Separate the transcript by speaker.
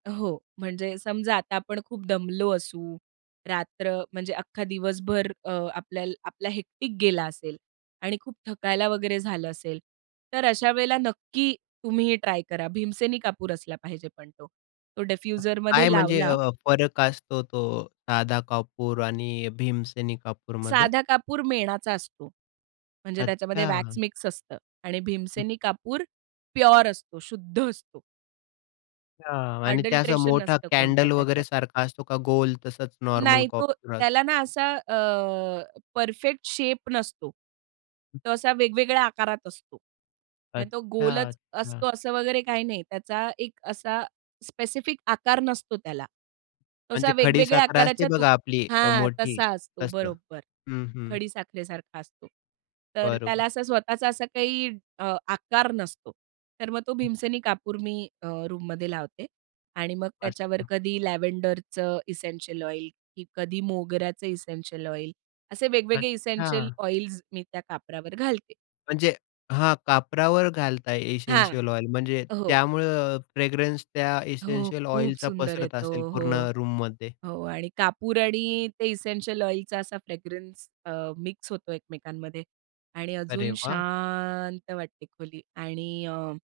Speaker 1: हो. म्हणजे समजा आता आपण खूप दमलो असू, रात्र म्हणजे अख्खा दिवसभर अ, आपल्याल आपला हेक्टिक गेला असेल आणि खूप थकायला वगैरे झालं असेल. तर अशा वेळेला नक्की तुम्ही हे ट्राय करा. भीमसेनी कापूर असला पाहिजे पण तो. तो
Speaker 2: अ, काय
Speaker 1: डिफ्युजरमध्ये
Speaker 2: म्हणजे
Speaker 1: लावला
Speaker 2: अ, फरक असतो तो साधा कापूर आणि भीमसेनी कापूरमध्ये?
Speaker 1: साधा कापूर मेणाचा असतो. म्हणजे त्याच्यामध्ये वॅक्स
Speaker 2: अच्छा.
Speaker 1: मिक्स असतं आणि
Speaker 2: हं.
Speaker 1: भीमसेनी कापूर प्युअर असतो, शुद्ध असतो.
Speaker 2: हां. आणि त्या असा
Speaker 1: अडल्टरेशन
Speaker 2: मोठा
Speaker 1: नसतं कोणतं
Speaker 2: कॅन्डल वगैरे
Speaker 1: त्याच्यात.
Speaker 2: सारखा असतो का गोल तसंच नॉर्मल
Speaker 1: नाही. तो
Speaker 2: कापूर अ
Speaker 1: त्याला ना असा अ, परफेक्ट शेप नसतो. तो असा वेगवेगळ्या आकारात असतो. म्हणजे तो
Speaker 2: अच्छा,
Speaker 1: गोलच
Speaker 2: अच्छा.
Speaker 1: असतो असं वगैरे काही नाही. त्याचा एक असा स्पेसिफिक आकार नसतो त्याला. तसा
Speaker 2: म्हणजे
Speaker 1: वेगवेगळ्या
Speaker 2: खडीसाखर असते
Speaker 1: आकाराच्या तुक
Speaker 2: बघा आपली
Speaker 1: हां.
Speaker 2: मोठी
Speaker 1: तसा असतो.
Speaker 2: तसं
Speaker 1: बरोबर
Speaker 2: हं, हं.
Speaker 1: खडीसाखरेसारखा असतो. तर त्याला
Speaker 2: बरोबर.
Speaker 1: असा स्वतःचा असा काही अ, आकार नसतो. तर मग तो भीमसेनी कापूर मी अ, रूममध्ये लावते आणि मग त्याच्यावर
Speaker 2: असतं.
Speaker 1: कधी लॅव्हेंडरचं इसेंशियल ऑइल, की कधी मोगऱ्याचं इसेंशियल ऑइल. असे वेगवेगळे इसेंशियल
Speaker 2: अच्छा.
Speaker 1: ऑइल्स मी त्या कापरावर घालते.
Speaker 2: म्हणजे हां, कापरावर घालताय
Speaker 1: हां.
Speaker 2: Essential oil. म्हणजे
Speaker 1: हो.
Speaker 2: त्यामुळे अ, फ्रॅग्रन्स त्या
Speaker 1: हो.
Speaker 2: इसेंशियल
Speaker 1: खूप
Speaker 2: ऑइलचा
Speaker 1: सुंदर आहे
Speaker 2: पसरत असेल
Speaker 1: तो.
Speaker 2: पूर्ण
Speaker 1: हो,
Speaker 2: रूममध्ये?
Speaker 1: हो. आणि कापूर आणि ते इसेंशियल ऑइलचा असा फ्रॅग्रन्स अ, मिक्स होतो एकमेकांमध्ये आणि
Speaker 2: अरे
Speaker 1: अजून
Speaker 2: वाह!
Speaker 1: शांत वाटते खोली. आणि अ